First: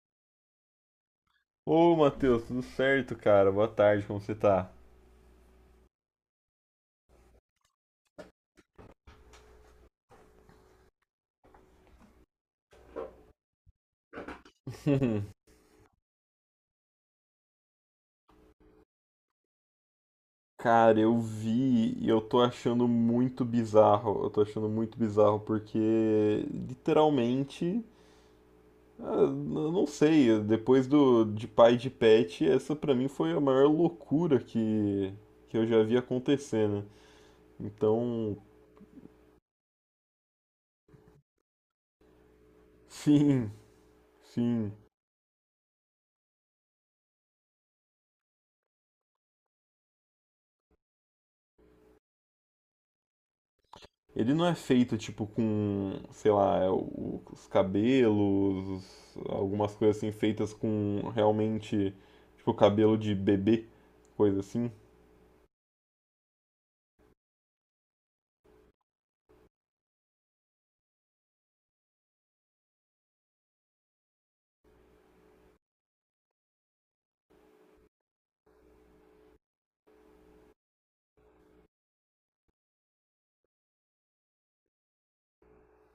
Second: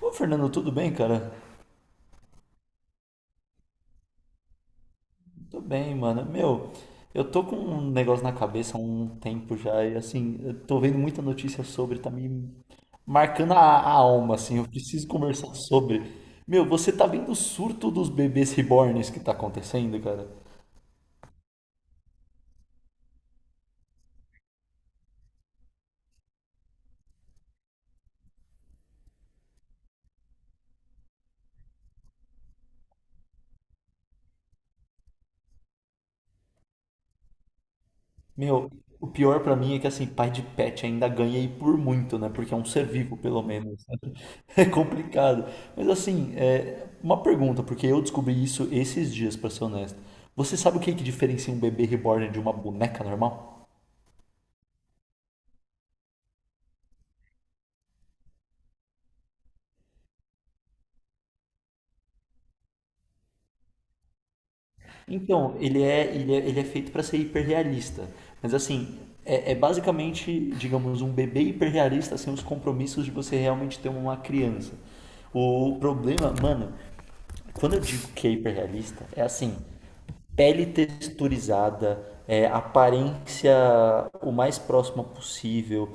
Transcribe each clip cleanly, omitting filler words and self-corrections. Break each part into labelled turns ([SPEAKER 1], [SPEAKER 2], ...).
[SPEAKER 1] Ô, Fernando, tudo bem, cara?
[SPEAKER 2] Ô, Matheus, tudo certo, cara? Boa tarde, como você tá?
[SPEAKER 1] Tudo bem, mano. Meu, eu tô com um negócio na cabeça há um tempo já e assim, eu tô vendo muita notícia sobre, tá me marcando a alma, assim, eu preciso conversar sobre. Meu, você tá vendo o surto dos bebês reborns que tá acontecendo, cara?
[SPEAKER 2] Cara, eu vi e eu tô achando muito bizarro. Eu tô achando muito bizarro porque, literalmente, eu não sei, depois do de pai de pet, essa pra mim foi a maior loucura que eu já vi acontecer, né? Então,
[SPEAKER 1] Meu, o pior pra mim é que assim, pai de pet ainda ganha e por muito, né? Porque é um ser vivo, pelo
[SPEAKER 2] sim,
[SPEAKER 1] menos. É
[SPEAKER 2] sim.
[SPEAKER 1] complicado. Mas assim, uma pergunta, porque eu descobri isso esses dias, pra ser honesto. Você sabe o que é que diferencia um bebê reborn de uma boneca normal?
[SPEAKER 2] Ele não é feito tipo com, sei lá, os cabelos, algumas coisas assim feitas com realmente tipo cabelo de bebê, coisa assim.
[SPEAKER 1] Então, ele é feito para ser hiperrealista. Mas assim, é, é basicamente, digamos, um bebê hiperrealista sem os compromissos de você realmente ter uma criança. O problema, mano, quando eu digo que é hiperrealista, é assim, pele texturizada, aparência o mais próxima possível,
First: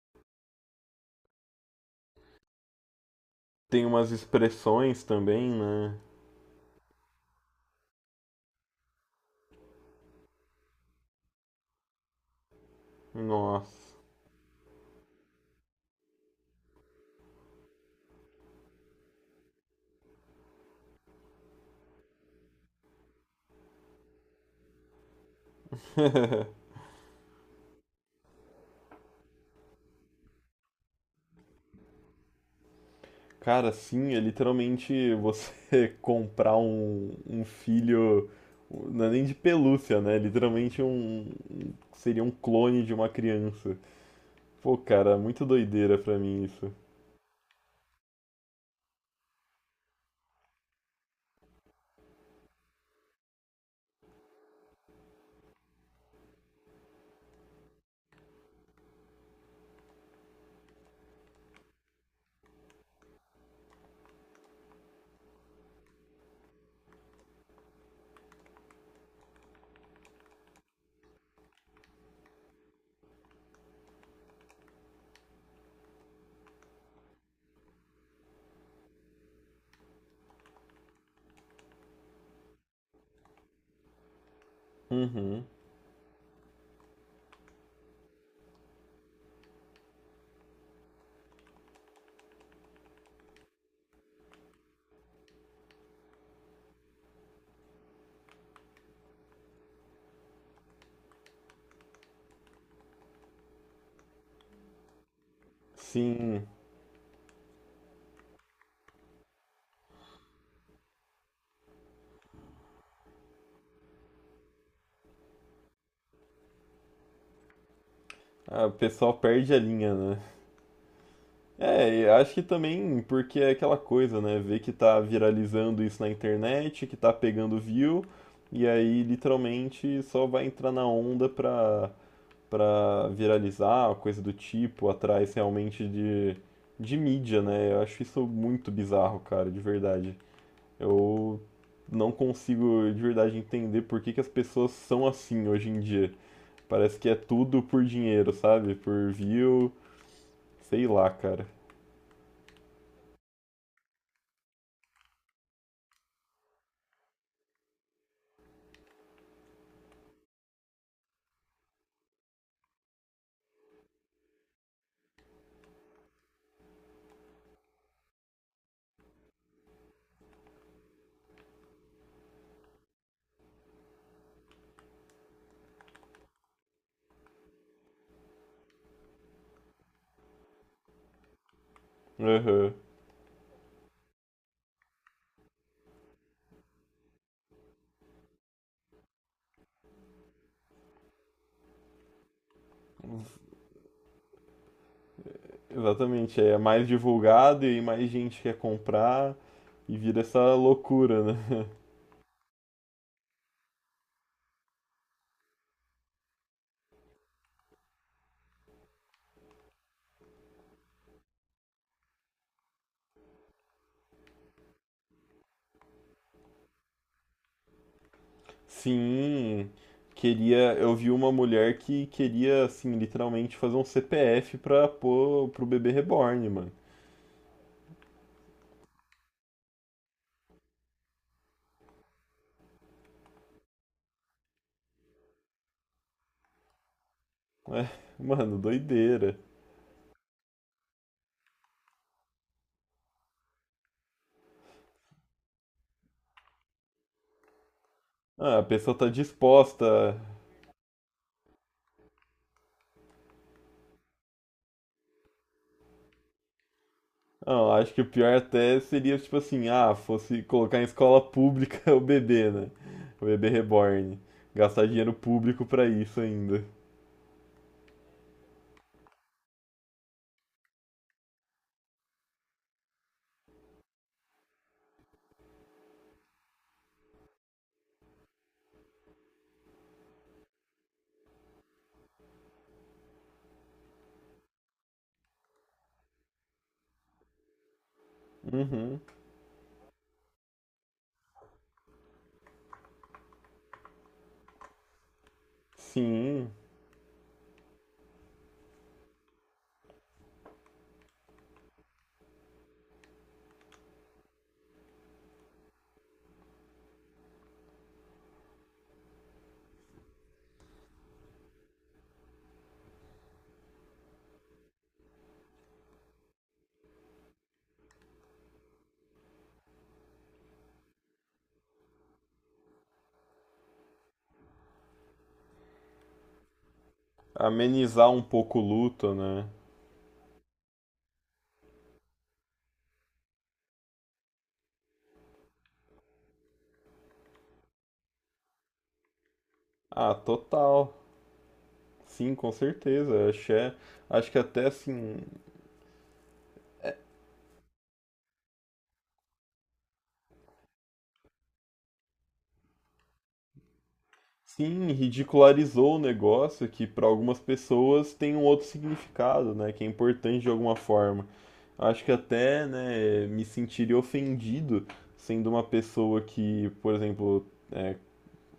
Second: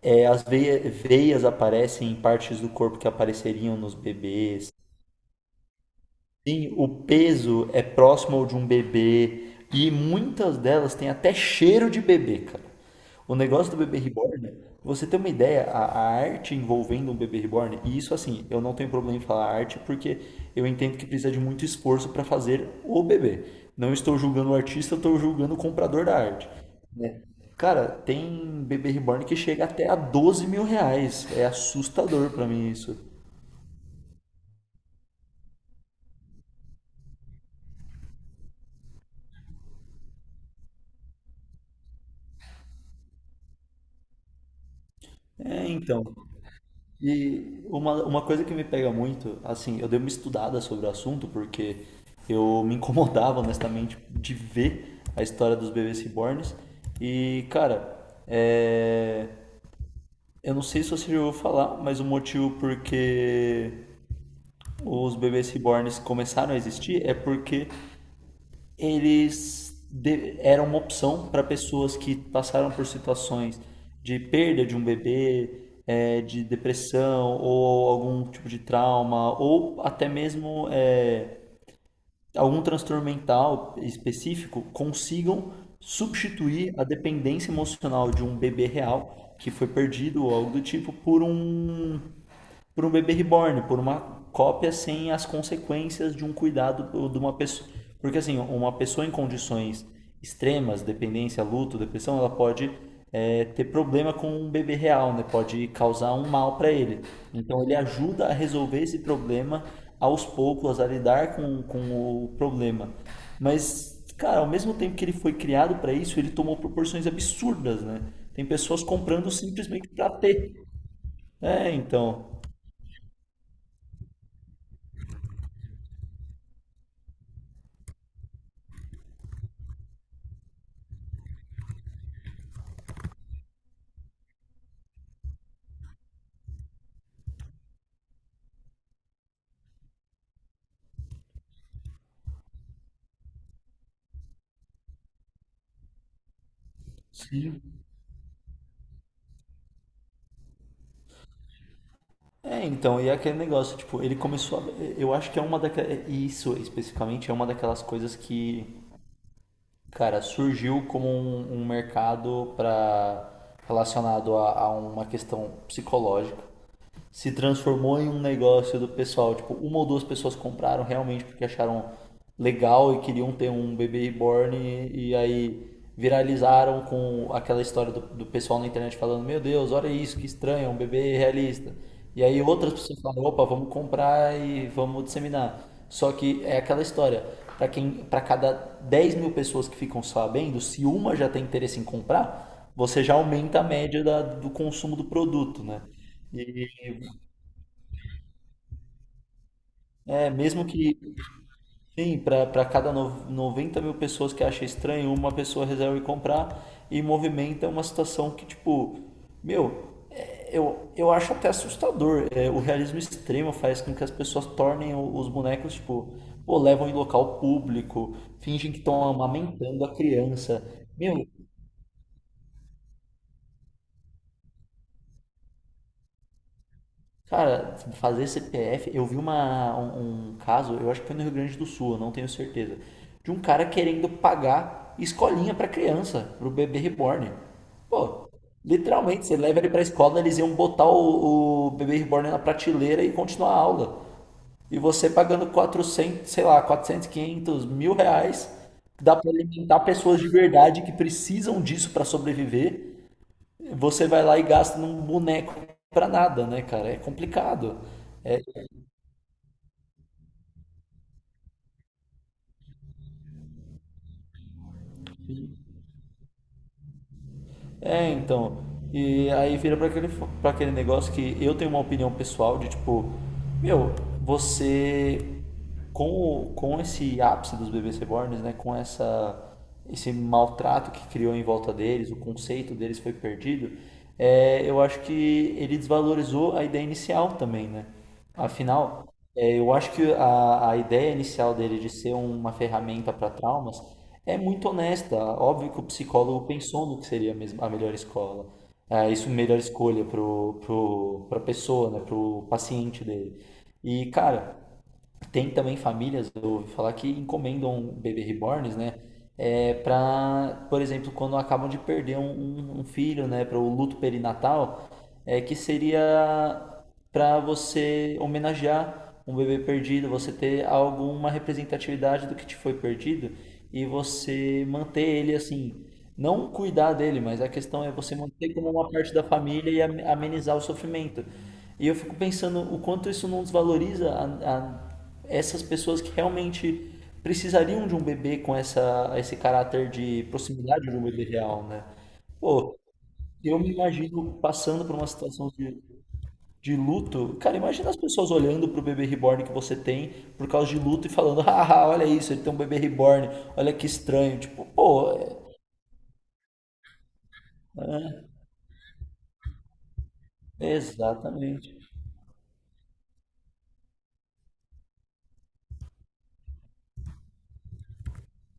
[SPEAKER 1] é, as veias aparecem em partes do corpo que apareceriam
[SPEAKER 2] Tem
[SPEAKER 1] nos
[SPEAKER 2] umas
[SPEAKER 1] bebês.
[SPEAKER 2] expressões também, né?
[SPEAKER 1] Sim, o peso é próximo ao de um bebê e muitas delas têm até cheiro de bebê, cara. O negócio do
[SPEAKER 2] Nossa.
[SPEAKER 1] bebê reborn, você tem uma ideia, a arte envolvendo um bebê reborn, e isso assim, eu não tenho problema em falar arte porque eu entendo que precisa de muito esforço para fazer o bebê. Não estou julgando o artista, eu estou julgando o comprador da arte, né? Cara, tem bebê reborn que chega até a R$ 12.000. É assustador pra mim isso.
[SPEAKER 2] Cara, sim, é literalmente você comprar um filho, não é nem de pelúcia, né? Literalmente seria um clone de uma criança. Pô, cara, muito
[SPEAKER 1] É,
[SPEAKER 2] doideira
[SPEAKER 1] então.
[SPEAKER 2] pra mim isso.
[SPEAKER 1] E uma coisa que me pega muito, assim, eu dei uma estudada sobre o assunto porque eu me incomodava, honestamente, de ver a história dos bebês reborns. E, cara, é... eu não sei se você já ouviu falar, mas o motivo porque os bebês reborns começaram a existir é porque eram uma opção para pessoas que passaram por situações de perda de um bebê, é, de depressão ou algum tipo de trauma ou até mesmo, algum transtorno mental específico
[SPEAKER 2] Uhum.
[SPEAKER 1] consigam substituir a dependência emocional de um bebê real que foi perdido ou algo do tipo por um bebê reborn, por uma cópia sem as consequências de um cuidado de uma pessoa. Porque assim, uma pessoa em condições extremas, dependência, luto, depressão, ela pode, ter problema com um bebê real, né? Pode causar um
[SPEAKER 2] Sim.
[SPEAKER 1] mal para ele. Então ele ajuda a resolver esse problema aos poucos, a lidar com o problema. Mas, cara, ao mesmo tempo que ele foi criado para isso, ele tomou proporções absurdas, né? Tem
[SPEAKER 2] Ah, o
[SPEAKER 1] pessoas
[SPEAKER 2] pessoal
[SPEAKER 1] comprando
[SPEAKER 2] perde a
[SPEAKER 1] simplesmente
[SPEAKER 2] linha,
[SPEAKER 1] para
[SPEAKER 2] né?
[SPEAKER 1] ter. É,
[SPEAKER 2] É, e acho
[SPEAKER 1] então.
[SPEAKER 2] que também porque é aquela coisa, né? Ver que tá viralizando isso na internet, que tá pegando view, e aí literalmente só vai entrar na onda pra viralizar, coisa do tipo, atrás realmente de mídia, né? Eu acho isso muito bizarro, cara, de verdade. Eu não consigo de verdade entender por que que as pessoas são assim hoje em dia. Parece que é tudo
[SPEAKER 1] Sim.
[SPEAKER 2] por dinheiro, sabe? Por view. Sei lá, cara.
[SPEAKER 1] É, então, e é aquele negócio, tipo, ele começou a... Eu acho que é uma daquelas. Isso especificamente é uma daquelas coisas que, cara, surgiu como um mercado para relacionado a uma questão psicológica, se transformou em um negócio do pessoal. Tipo, uma ou duas pessoas compraram realmente porque acharam legal e queriam ter um bebê reborn e aí viralizaram com aquela história do pessoal na internet falando: meu Deus, olha isso, que estranho, é um bebê realista. E aí outras
[SPEAKER 2] Aham.
[SPEAKER 1] pessoas falam: opa, vamos comprar e vamos disseminar. Só que é aquela história, para quem, para cada 10 mil pessoas que ficam sabendo, se uma já tem interesse em comprar, você já aumenta a média do consumo do produto, né?
[SPEAKER 2] Exatamente. É
[SPEAKER 1] E
[SPEAKER 2] mais divulgado e aí mais gente quer comprar e vira
[SPEAKER 1] é,
[SPEAKER 2] essa
[SPEAKER 1] mesmo que,
[SPEAKER 2] loucura, né?
[SPEAKER 1] sim, para cada 90 mil pessoas que acha estranho, uma pessoa resolve comprar e movimenta uma situação que, tipo, meu, é, eu acho até assustador. É, o realismo extremo faz com que as pessoas tornem os bonecos, tipo, pô, levam em local público, fingem que estão
[SPEAKER 2] Sim,
[SPEAKER 1] amamentando a criança.
[SPEAKER 2] queria. Eu vi
[SPEAKER 1] Meu,
[SPEAKER 2] uma mulher que queria, assim, literalmente fazer um CPF pra pôr pro bebê reborn, mano.
[SPEAKER 1] cara, fazer CPF, eu vi um caso, eu acho que foi no Rio Grande do Sul, eu não tenho certeza, de um cara querendo pagar escolinha pra criança, pro bebê reborn.
[SPEAKER 2] É,
[SPEAKER 1] Pô,
[SPEAKER 2] mano,
[SPEAKER 1] literalmente, você
[SPEAKER 2] doideira.
[SPEAKER 1] leva ele pra escola, eles iam botar o bebê reborn na prateleira e continuar a aula. E você pagando quatrocentos, sei lá, 400, 500 mil reais,
[SPEAKER 2] Ah, a pessoa
[SPEAKER 1] que
[SPEAKER 2] tá
[SPEAKER 1] dá pra alimentar
[SPEAKER 2] disposta.
[SPEAKER 1] pessoas de verdade que precisam disso pra sobreviver, você vai lá e gasta num boneco pra nada, né, cara? É
[SPEAKER 2] Não,
[SPEAKER 1] complicado.
[SPEAKER 2] acho que o pior até seria, tipo assim, ah, fosse colocar em escola pública o bebê, né? O bebê reborn. Gastar dinheiro público pra isso ainda.
[SPEAKER 1] É, então. E aí vira pra aquele, pra aquele negócio que eu tenho uma opinião pessoal de tipo, meu, você com esse ápice dos bebês reborns, né, com essa, esse maltrato que criou em volta deles, o conceito deles foi perdido, é, eu acho que ele desvalorizou a ideia inicial também, né?
[SPEAKER 2] Uhum.
[SPEAKER 1] Afinal, é, eu acho que a ideia inicial dele de ser uma ferramenta para traumas é muito honesta. Óbvio que o psicólogo
[SPEAKER 2] Sim,
[SPEAKER 1] pensou no que seria mesmo a melhor escola, é, isso melhor escolha pra pessoa, né, pro paciente dele. E, cara, tem também famílias, eu ouvi falar que encomendam bebê reborns, né? É, para, por exemplo, quando acabam de perder um filho, né? Para o luto perinatal, é que seria para você homenagear um bebê perdido, você ter alguma representatividade do que te foi perdido e você manter ele assim. Não cuidar dele, mas a questão é
[SPEAKER 2] amenizar
[SPEAKER 1] você
[SPEAKER 2] um
[SPEAKER 1] manter
[SPEAKER 2] pouco o
[SPEAKER 1] como uma parte
[SPEAKER 2] luto,
[SPEAKER 1] da
[SPEAKER 2] né?
[SPEAKER 1] família e amenizar o sofrimento. E eu fico pensando o quanto isso não desvaloriza essas pessoas que realmente precisariam de um bebê com essa, esse caráter
[SPEAKER 2] Ah,
[SPEAKER 1] de proximidade
[SPEAKER 2] total.
[SPEAKER 1] de um bebê real, né?
[SPEAKER 2] Sim, com
[SPEAKER 1] Pô,
[SPEAKER 2] certeza.
[SPEAKER 1] eu me
[SPEAKER 2] Acho
[SPEAKER 1] imagino
[SPEAKER 2] que até
[SPEAKER 1] passando por uma
[SPEAKER 2] assim,
[SPEAKER 1] situação de luto. Cara, imagina as pessoas olhando pro bebê reborn que você tem por causa de luto e falando: haha, olha isso, ele tem um bebê reborn, olha que estranho. Tipo,
[SPEAKER 2] sim,
[SPEAKER 1] pô, é,
[SPEAKER 2] ridicularizou o negócio que para algumas pessoas tem um outro significado, né? Que é importante de
[SPEAKER 1] é,
[SPEAKER 2] alguma forma.
[SPEAKER 1] exatamente.
[SPEAKER 2] Acho que até, né, me sentiria ofendido sendo uma pessoa que, por exemplo, é,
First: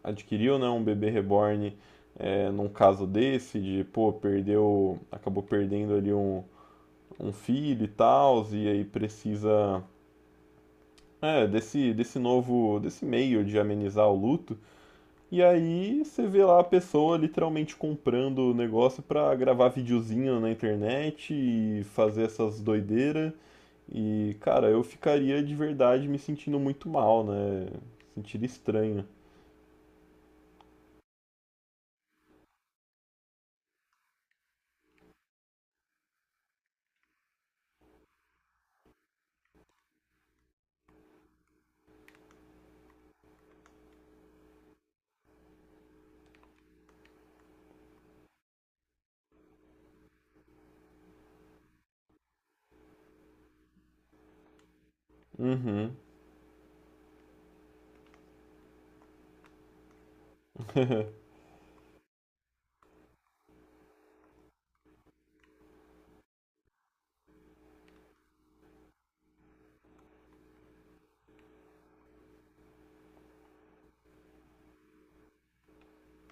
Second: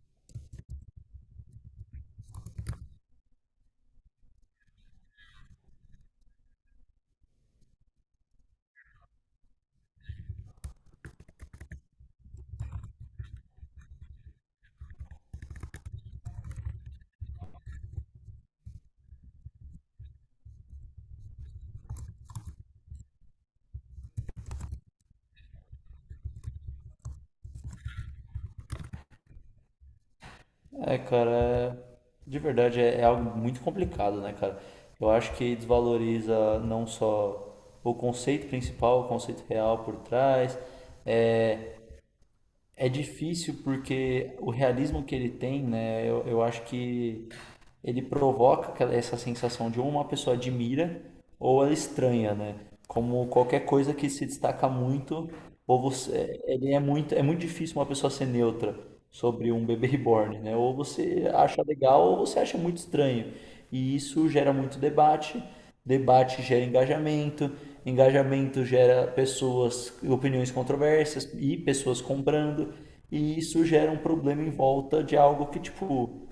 [SPEAKER 2] adquiriu, né, um bebê reborn, é, num caso desse, de, pô, perdeu, acabou perdendo ali um filho e tal, e aí precisa é, desse novo, desse meio de amenizar o luto. E aí você vê lá a pessoa literalmente comprando o negócio pra gravar videozinho na internet e fazer essas doideiras. E, cara, eu ficaria de verdade me sentindo muito mal, né? Sentiria estranho.
[SPEAKER 1] É, cara, de verdade é, é algo muito complicado, né, cara? Eu acho que desvaloriza não só o conceito principal, o conceito real por trás. É difícil porque o realismo que ele tem, né, eu acho que ele provoca essa sensação de ou uma pessoa admira ou ela estranha, né? Como qualquer coisa que se destaca muito, ou
[SPEAKER 2] Uhum.
[SPEAKER 1] você, ele é muito difícil uma pessoa ser neutra sobre um bebê reborn, né? Ou você acha legal ou você acha muito estranho. E isso gera muito debate, debate gera engajamento, engajamento gera pessoas, opiniões controversas e pessoas comprando, e isso gera um problema em volta de algo que, tipo,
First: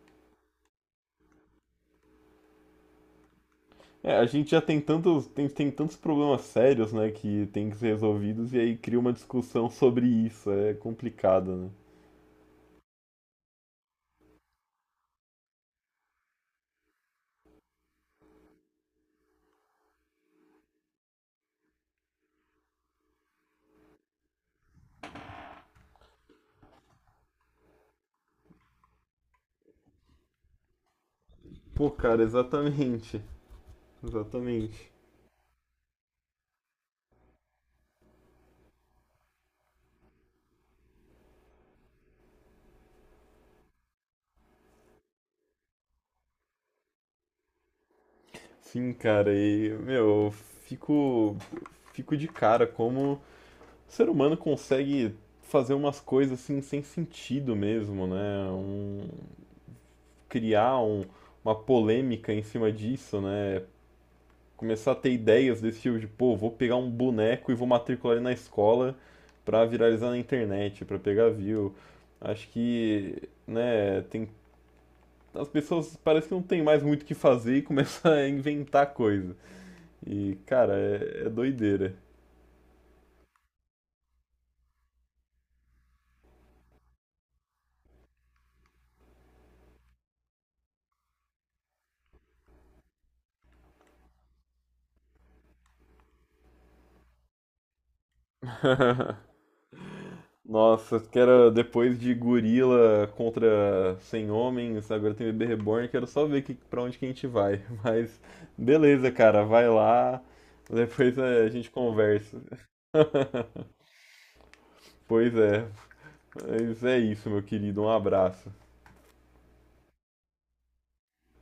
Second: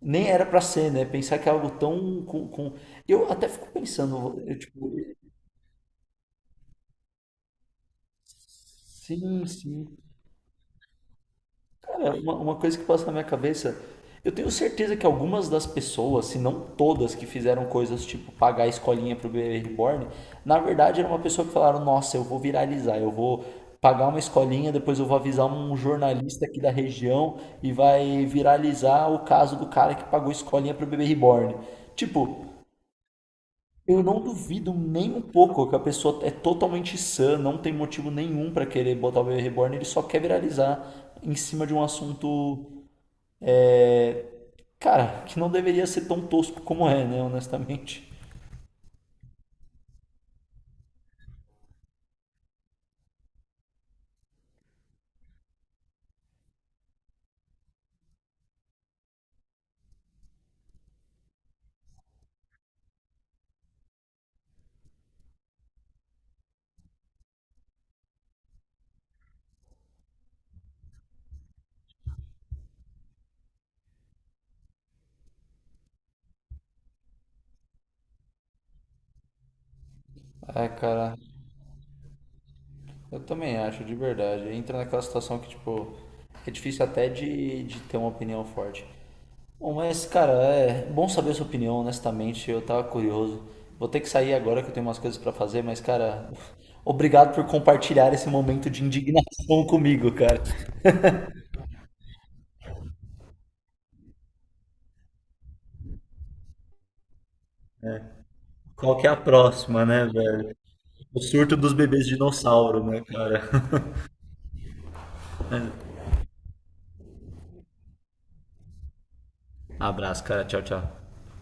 [SPEAKER 1] nem era pra ser, né? Pensar que é algo tão com... Eu até fico
[SPEAKER 2] É, a
[SPEAKER 1] pensando,
[SPEAKER 2] gente
[SPEAKER 1] eu,
[SPEAKER 2] já tem
[SPEAKER 1] tipo,
[SPEAKER 2] tantos, tem tantos problemas sérios, né, que tem que ser resolvidos, e aí cria uma
[SPEAKER 1] sim,
[SPEAKER 2] discussão
[SPEAKER 1] sim.
[SPEAKER 2] sobre isso. É complicado, né?
[SPEAKER 1] Cara, uma coisa que passa na minha cabeça, eu tenho certeza que algumas das pessoas, se não todas, que fizeram coisas tipo pagar a escolinha pro bebê reborn, na verdade era uma pessoa que falaram: nossa, eu vou viralizar, eu vou pagar uma escolinha, depois eu vou avisar um jornalista aqui da região e vai viralizar o caso do cara que pagou escolinha pro bebê reborn.
[SPEAKER 2] Pô, cara,
[SPEAKER 1] Tipo,
[SPEAKER 2] exatamente.
[SPEAKER 1] eu não duvido
[SPEAKER 2] Exatamente.
[SPEAKER 1] nem um pouco que a pessoa é totalmente sã, não tem motivo nenhum pra querer botar o bebê reborn, ele só quer viralizar em cima de um assunto, cara, que não deveria ser tão tosco como é, né, honestamente.
[SPEAKER 2] Sim, cara, e, meu, fico de cara como o ser humano consegue fazer umas coisas assim sem sentido mesmo, né? Um, criar um- uma polêmica em cima disso, né? Começar a ter ideias desse tipo de, pô, vou pegar um boneco e vou matricular ele na escola pra viralizar na internet, pra pegar view. Acho que, né, tem as pessoas parece que não tem mais muito o que fazer e começa a inventar coisa. E,
[SPEAKER 1] É,
[SPEAKER 2] cara,
[SPEAKER 1] cara,
[SPEAKER 2] é, é doideira.
[SPEAKER 1] eu também acho, de verdade. Entra naquela situação que, tipo, é difícil até de ter uma opinião forte. Bom, mas cara, é bom saber a sua opinião, honestamente. Eu tava curioso. Vou ter que sair agora que eu tenho umas coisas pra fazer, mas cara, obrigado por compartilhar esse momento de indignação comigo, cara.
[SPEAKER 2] Nossa, que era depois de gorila contra 100 homens, agora tem bebê reborn, quero só ver que, pra onde que a gente vai. Mas,
[SPEAKER 1] Qual que é
[SPEAKER 2] beleza,
[SPEAKER 1] a
[SPEAKER 2] cara, vai
[SPEAKER 1] próxima, né,
[SPEAKER 2] lá,
[SPEAKER 1] velho?
[SPEAKER 2] depois
[SPEAKER 1] O
[SPEAKER 2] é, a
[SPEAKER 1] surto
[SPEAKER 2] gente
[SPEAKER 1] dos bebês
[SPEAKER 2] conversa.
[SPEAKER 1] dinossauro, né, cara?
[SPEAKER 2] Pois é, mas é isso, meu querido, um abraço.
[SPEAKER 1] Abraço, cara. Tchau, tchau.